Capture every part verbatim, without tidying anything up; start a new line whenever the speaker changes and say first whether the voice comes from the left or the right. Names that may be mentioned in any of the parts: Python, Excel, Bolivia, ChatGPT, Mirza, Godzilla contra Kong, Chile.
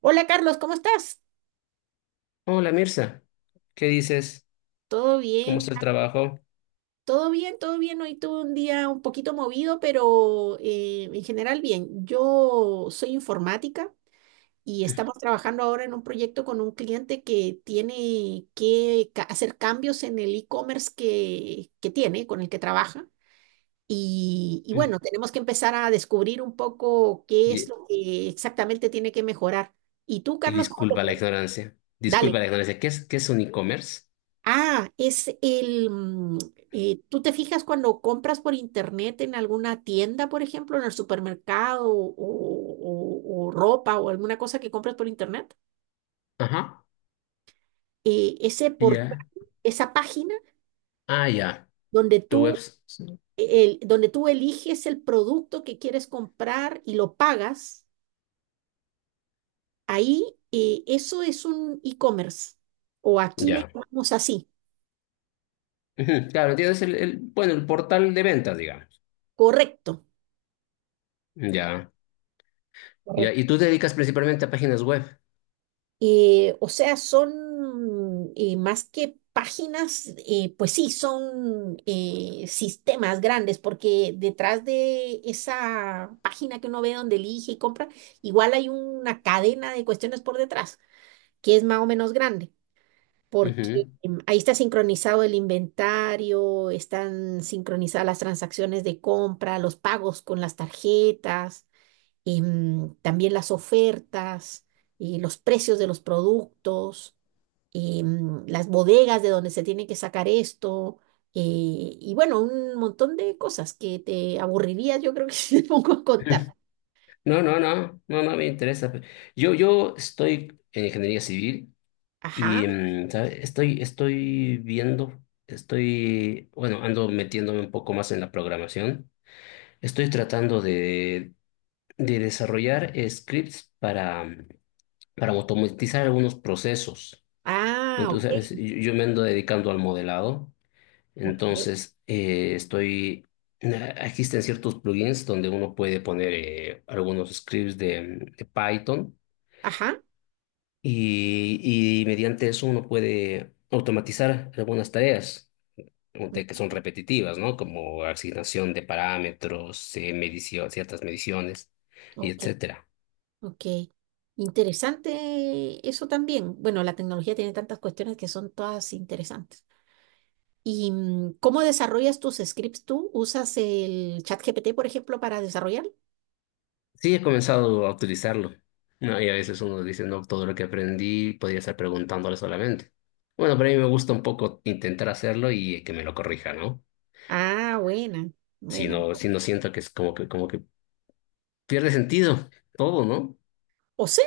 right: Hola Carlos, ¿cómo estás?
left: Hola Mirza, ¿qué dices?
right: ¿Todo
left: ¿Cómo
right: bien?
left: está el trabajo?
right: Todo bien, todo bien. Hoy tuve un día un poquito movido, pero eh, en general bien. Yo soy informática y estamos trabajando ahora en un proyecto con un cliente que tiene que ca- hacer cambios en el e-commerce que, que tiene, con el que trabaja. Y, y
left: Mm.
right: bueno, tenemos que empezar a descubrir un poco qué es
left: Y,
right: lo que exactamente tiene que mejorar. ¿Y tú,
left: y
right: Carlos, cómo te
left: disculpa la
right: fue?
left: ignorancia. Disculpa
right: Dale.
left: la ignorancia. ¿Qué es, qué es un e-commerce?
right: Ah, es el, mm, eh, ¿tú te fijas cuando compras por internet en alguna tienda, por ejemplo, en el supermercado o, o- o ropa o alguna cosa que compras por internet?
left: Ajá.
right: Eh, ese portal,
left: Ya.
right: esa página
left: Ah, ya.
right: donde
left: Tu web.
right: tú, el, donde tú eliges el producto que quieres comprar y lo pagas, ahí eh, eso es un e-commerce. O aquí le
left: Ya.
right: llamamos así.
left: Ujú, claro, entiendo, el, el- bueno, el portal de ventas, digamos.
right: Correcto.
left: Ya. Ya.
right: Correcto.
left: Y tú te dedicas principalmente a páginas web.
right: Eh, o sea, son eh, más que páginas, eh, pues sí, son eh, sistemas grandes, porque detrás de esa página que uno ve donde elige y compra, igual hay una cadena de cuestiones por detrás, que es más o menos grande, porque
left: Ujú.
right: em, ahí está sincronizado el inventario, están sincronizadas las transacciones de compra, los pagos con las tarjetas, em, también las ofertas, eh, los precios de los productos, em, las bodegas de donde se tiene que sacar esto, eh, y bueno, un montón de cosas que te aburriría, yo creo que si te pongo a contar.
left: No, no, no. No, no me interesa. Yo, yo estoy en ingeniería civil.
right: Ajá,
left: Y mm, ¿sabe? Estoy, estoy viendo, estoy, bueno, ando metiéndome un poco más en la programación. Estoy tratando de, de desarrollar eh, scripts para, mm, para automatizar algunos procesos.
right: ah, ok,
left: Entonces, yo, yo me ando dedicando al modelado.
right: ok,
left: Entonces, eh, estoy, na- existen ciertos plugins donde uno puede poner eh, algunos scripts de de Python
right: ajá,
left: y, y mediante eso uno puede automatizar algunas tareas. De que
right: mm,
left: son repetitivas, ¿no? Como asignación de parámetros, eh, medición, ciertas mediciones, y
right: ok,
left: etcétera.
right: ok. Interesante eso también. Bueno, la tecnología tiene tantas cuestiones que son todas interesantes. ¿Y mm, cómo desarrollas tus scripts tú? ¿Usas el ChatGPT, por ejemplo, para desarrollar?
left: Sí, he comenzado a utilizarlo, ¿no? Y a veces uno dice, no, todo lo que aprendí podría estar preguntándole solamente. Bueno, pero a mí me gusta un poco intentar hacerlo y que me lo corrija, ¿no?
right: Ah, buena,
left: Si
right: buena.
left: no, si no siento que es como que, como que pierde sentido todo, ¿no?
right: O sea,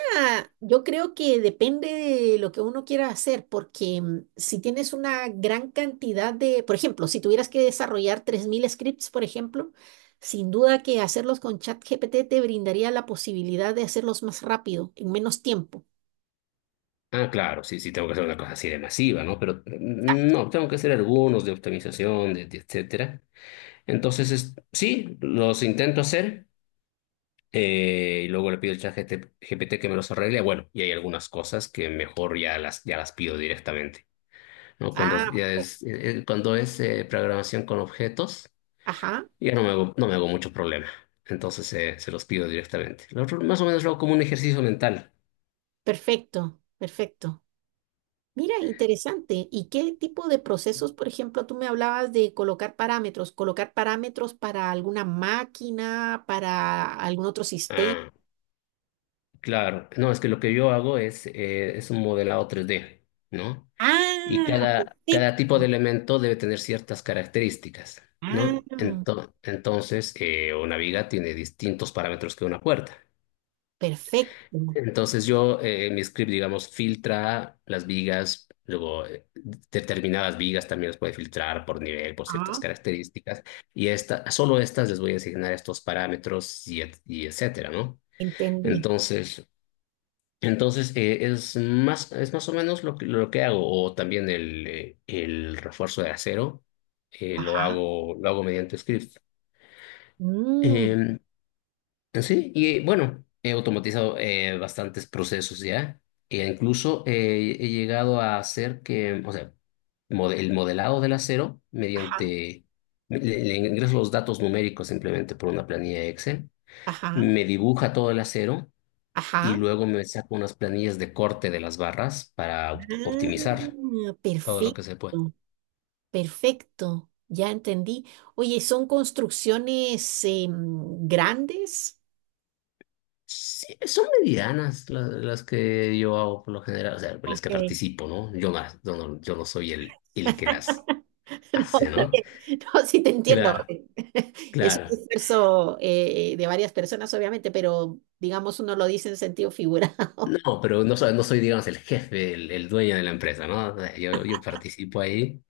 right: yo creo que depende de lo que uno quiera hacer, porque mm, si tienes una gran cantidad de, por ejemplo, si tuvieras que desarrollar tres mil scripts, por ejemplo, sin duda que hacerlos con ChatGPT te brindaría la posibilidad de hacerlos más rápido, en menos tiempo.
left: Ah, claro, sí, sí, tengo que hacer una cosa así de masiva, ¿no? Pero mm, no, tengo que hacer algunos de optimización, de, de etcétera. Entonces, es- sí, los intento hacer eh, y luego le pido al chat G P T que me los arregle. Bueno, y hay algunas cosas que mejor ya las, ya las pido directamente, ¿no? Cuando
right: Ah,
left: ya es, eh, eh, cuando es eh, programación con objetos,
right: ajá,
left: ya no me hago, no me hago mucho problema. Entonces, eh, se los pido directamente. Lo otro, más o menos lo hago como un ejercicio mental.
right: perfecto, perfecto. Mira, interesante. ¿Y qué tipo de procesos, por ejemplo, tú me hablabas de colocar parámetros, colocar parámetros para alguna máquina, para algún otro sistema?
left: Ah, claro. No, es que lo que yo hago es, eh, es un modelado tres D, ¿no? Y
right: Ah,
left: cada, cada tipo de
right: perfecto.
left: elemento debe tener ciertas características,
right: Ah,
left: ¿no? Ento- entonces, eh, una viga tiene distintos parámetros que una puerta.
right: perfecto.
left: Entonces, yo eh, mi script, digamos, filtra las vigas, luego eh, determinadas vigas también las puede filtrar por nivel, por ciertas
right: Ah,
left: características, y esta, solo estas les voy a asignar estos parámetros y, et- y etcétera, ¿no?
right: entendí.
left: Entonces, entonces, eh, es más, es más o menos lo que, lo que hago, o también el, eh, el refuerzo de acero, eh, lo
right: Ajá.
left: hago, lo hago mediante script.
right: Mm,
left: Eh, sí, y eh, bueno, he automatizado eh, bastantes procesos ya, e incluso eh, he llegado a hacer que, o sea, mode- el modelado del acero,
right: ajá,
left: mediante, le, le ingreso los datos numéricos simplemente por una planilla Excel,
right: ajá,
left: me dibuja todo el acero y
right: ajá.
left: luego me saco unas planillas de corte de las barras para op- optimizar
right: Ah,
left: todo lo que se puede.
right: perfecto, perfecto. Ya entendí. Oye, ¿son construcciones em, grandes?
left: Sí, son medianas la- las, que yo hago por lo general, o sea, pues, las
right: Ok.
left: que participo, ¿no? Yo, más, yo, no, yo no soy el, el que las
right: No,
left: hace,
right: está
left: ¿no?
right: bien. No, sí te entiendo.
left: Claro,
right: Es un
left: claro.
right: esfuerzo eh, de varias personas, obviamente, pero digamos uno lo dice en sentido figurado.
left: No, pero no soy, no soy, digamos, el jefe, el, el dueño de la empresa, ¿no? O sea, Yo, yo participo ahí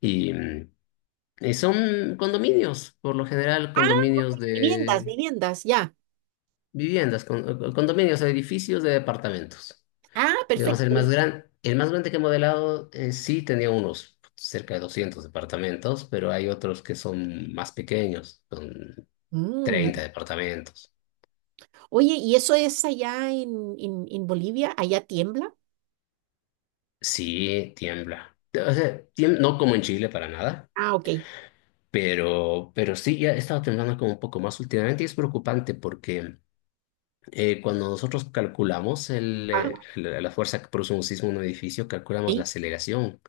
left: y, mm, y son condominios, por lo general,
right: Ah,
left: condominios
right: viviendas,
left: de
right: viviendas, ya.
left: viviendas, con- eh, condominios, edificios de departamentos.
right: Ah,
left: Digamos, el
right: perfecto.
left: más gran, el más grande que he modelado en sí tenía unos cerca de doscientos departamentos, pero hay otros que son más pequeños, son
right: Mm.
left: treinta departamentos.
right: Oye, ¿y eso es allá en, en, en Bolivia? ¿Allá tiembla?
left: Sí, tiembla. O sea, tiemb- no como en Chile para nada,
right: Ah, ok.
left: pero, pero sí, ya he estado temblando como un poco más últimamente y es preocupante porque eh, cuando nosotros calculamos el,
right: Ah,
left: eh, la la fuerza que produce un sismo en un edificio, calculamos la
right: sí,
left: aceleración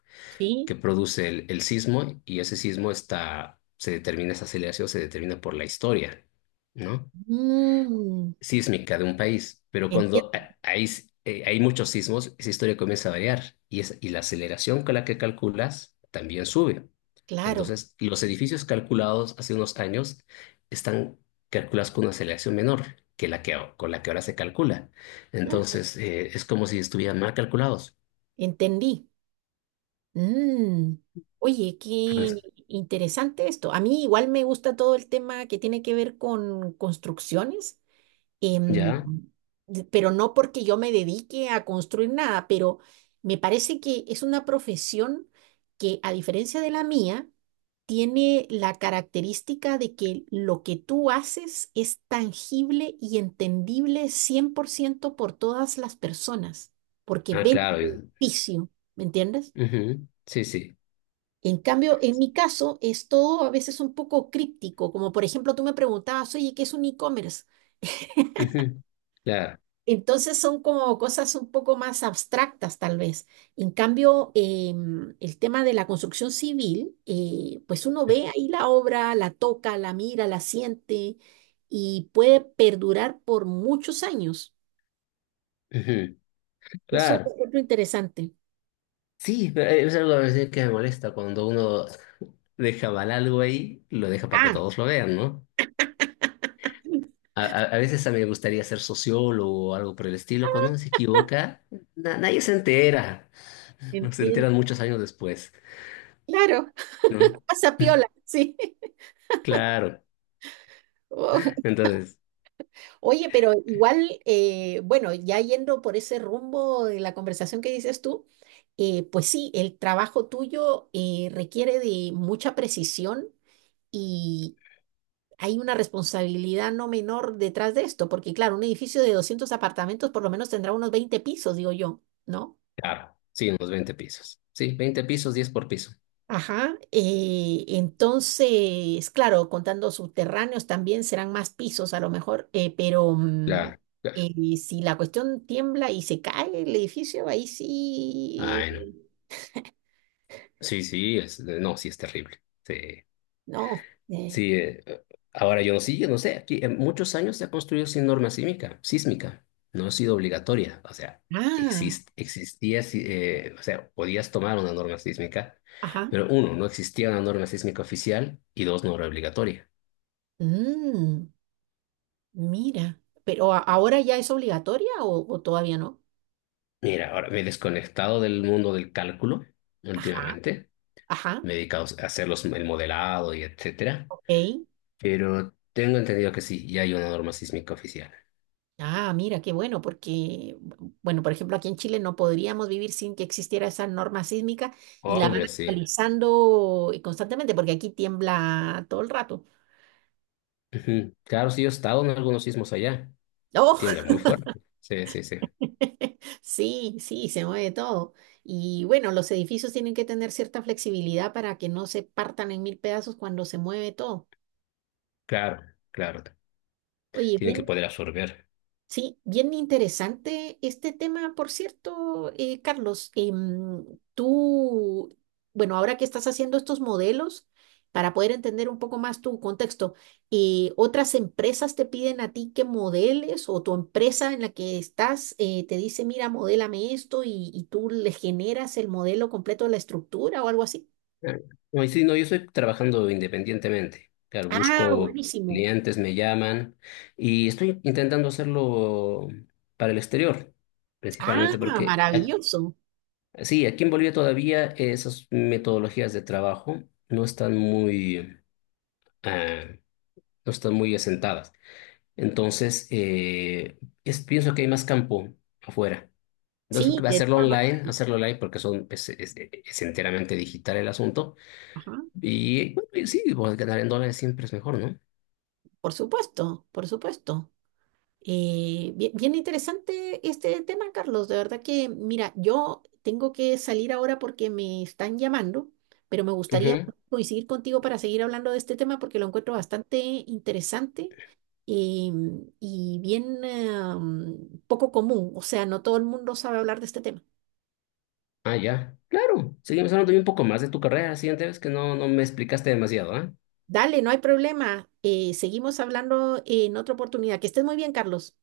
left: que
right: sí.
left: produce el, el sismo. Y ese sismo está, se determina, esa aceleración se determina por la historia, ¿no?
right: Mm,
left: Sísmica de un país, pero cuando
right: entiendo,
left: ha- hay, s- eh, hay muchos sismos, esa historia comienza a variar y, es, y la aceleración con la que calculas también sube.
right: claro.
left: Entonces, los edificios calculados hace unos años están calculados con una aceleración menor que la que, a- con la que ahora se calcula.
right: Ah,
left: Entonces, eh, es como si estuvieran mal calculados.
right: entendí. Mm. Oye,
left: Ah,
right: qué interesante esto. A mí igual me gusta todo el tema que tiene que ver con construcciones, em,
left: ¿ya?
right: de- pero no porque yo me dedique a construir nada, pero me parece que es una profesión que, a diferencia de la mía, tiene la característica de que lo que tú haces es tangible y entendible cien por ciento por ciento por todas las personas, porque
left: Ah,
right: ven el
left: claro.
right: beneficio, ¿me entiendes?
left: Ujú, sí, sí.
right: En cambio, en mi caso, es todo a veces un poco críptico, como por ejemplo tú me preguntabas, oye, ¿qué es un e-commerce?
left: Ujú, claro.
right: Entonces son como cosas un poco más abstractas tal vez. En cambio, em, el tema de la construcción civil, eh, pues uno ve ahí la obra, la toca, la mira, la siente y puede perdurar por muchos años.
left: Ujú,
right: Eso lo
left: claro.
right: encuentro interesante.
left: Sí, pero es algo a veces que me molesta cuando uno deja mal algo ahí, lo deja para que
right: Ah,
left: todos lo vean, ¿no? A, a- a veces a mí me gustaría ser sociólogo o algo por el estilo. Cuando uno se equivoca, na- nadie se entera. Se
right: entiendo.
left: enteran muchos años después,
right: Claro,
left: ¿no?
right: pasa piola, sí.
left: Claro.
right: Oh.
left: Entonces,
right: Oye, pero igual, eh, bueno, ya yendo por ese rumbo de la conversación que dices tú, eh, pues sí, el trabajo tuyo eh, requiere de mucha precisión y hay una responsabilidad no menor detrás de esto, porque claro, un edificio de doscientos apartamentos por lo menos tendrá unos veinte pisos, digo yo, ¿no?
left: claro, sí, unos veinte pisos. Sí, veinte pisos, diez por piso.
right: Ajá, eh, entonces, claro, contando subterráneos también serán más pisos a lo mejor, eh, pero mm,
left: Claro, claro.
right: eh, si la cuestión tiembla y se cae el edificio, ahí sí,
left: Ay, no.
right: eh,
left: Sí, sí, es, no, sí es terrible. Sí.
right: no. Eh,
left: Sí, eh, ahora yo no sé, yo no sé, aquí en muchos años se ha construido sin norma sísmica, sísmica, no ha sido obligatoria, o sea,
right: ah,
left: exist, existía, sí, eh, o sea, podías tomar una norma sísmica,
right: ajá,
left: pero uno, no existía una norma sísmica oficial y dos, no era obligatoria.
right: mm, mira, pero a- ahora ya es obligatoria o, o todavía no?
left: Mira, ahora me he desconectado del mundo del cálculo
right: Ajá,
left: últimamente,
right: ajá,
left: me he dedicado a hacer los, el modelado y etcétera,
right: ok,
left: pero tengo entendido que sí, ya hay una norma sísmica oficial.
right: ah, mira, qué bueno, porque, bueno, por ejemplo, aquí en Chile no podríamos vivir sin que existiera esa norma sísmica y la van
left: Hombre, sí.
right: actualizando eh, constantemente, porque aquí tiembla todo el rato.
left: Ujú. Claro, sí, yo he estado en algunos sismos allá.
right: ¡Oh!
left: Tiembla muy fuerte. Sí, sí, sí.
right: Sí, sí, se mueve todo. Y bueno, los edificios tienen que tener cierta flexibilidad para que no se partan en mil pedazos cuando se mueve todo.
left: Claro, claro.
right: Oye,
left: Tienen que
right: bien.
left: poder absorber.
right: Sí, bien interesante este tema, por cierto, eh, Carlos. Em, tú, bueno, ahora que estás haciendo estos modelos, para poder entender un poco más tu contexto, eh, ¿otras empresas te piden a ti que modeles o tu empresa en la que estás eh, te dice, mira, modélame esto y, y tú le generas el modelo completo de la estructura o algo así?
left: Ah, no, y sí, no, yo estoy trabajando independientemente. Claro,
right: Ah,
left: busco
right: buenísimo.
left: clientes, me llaman y estoy intentando hacerlo para el exterior, principalmente
right: Ah,
left: porque ac-
right: maravilloso.
left: sí, aquí en Bolivia todavía esas metodologías de trabajo no están muy, ah, no están muy asentadas. Entonces, eh, es- pienso que hay más campo afuera. Entonces,
right: Sí, de
left: hacerlo
right: todas maneras.
left: online, hacerlo online porque son, es, es- es enteramente digital el asunto.
right: Ajá,
left: Y bueno, y sí, bueno, ganar en dólares siempre es mejor, ¿no?
right: por supuesto, por supuesto. Eh, bien, bien interesante este tema, Carlos. De verdad que, mira, yo tengo que salir ahora porque me están llamando, pero me gustaría
left: Ujú.
right: coincidir contigo para seguir hablando de este tema porque lo encuentro bastante interesante eh, y bien eh, um, poco común. O sea, no todo el mundo sabe hablar de este tema.
left: Ah, ya. Claro. Seguimos hablando de un poco más de tu carrera la siguiente vez que no, no me explicaste demasiado, ¿eh?
right: Dale, no hay problema. Eh, seguimos hablando en otra oportunidad. Que estés muy bien, Carlos.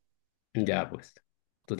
left: Ya, pues. Tú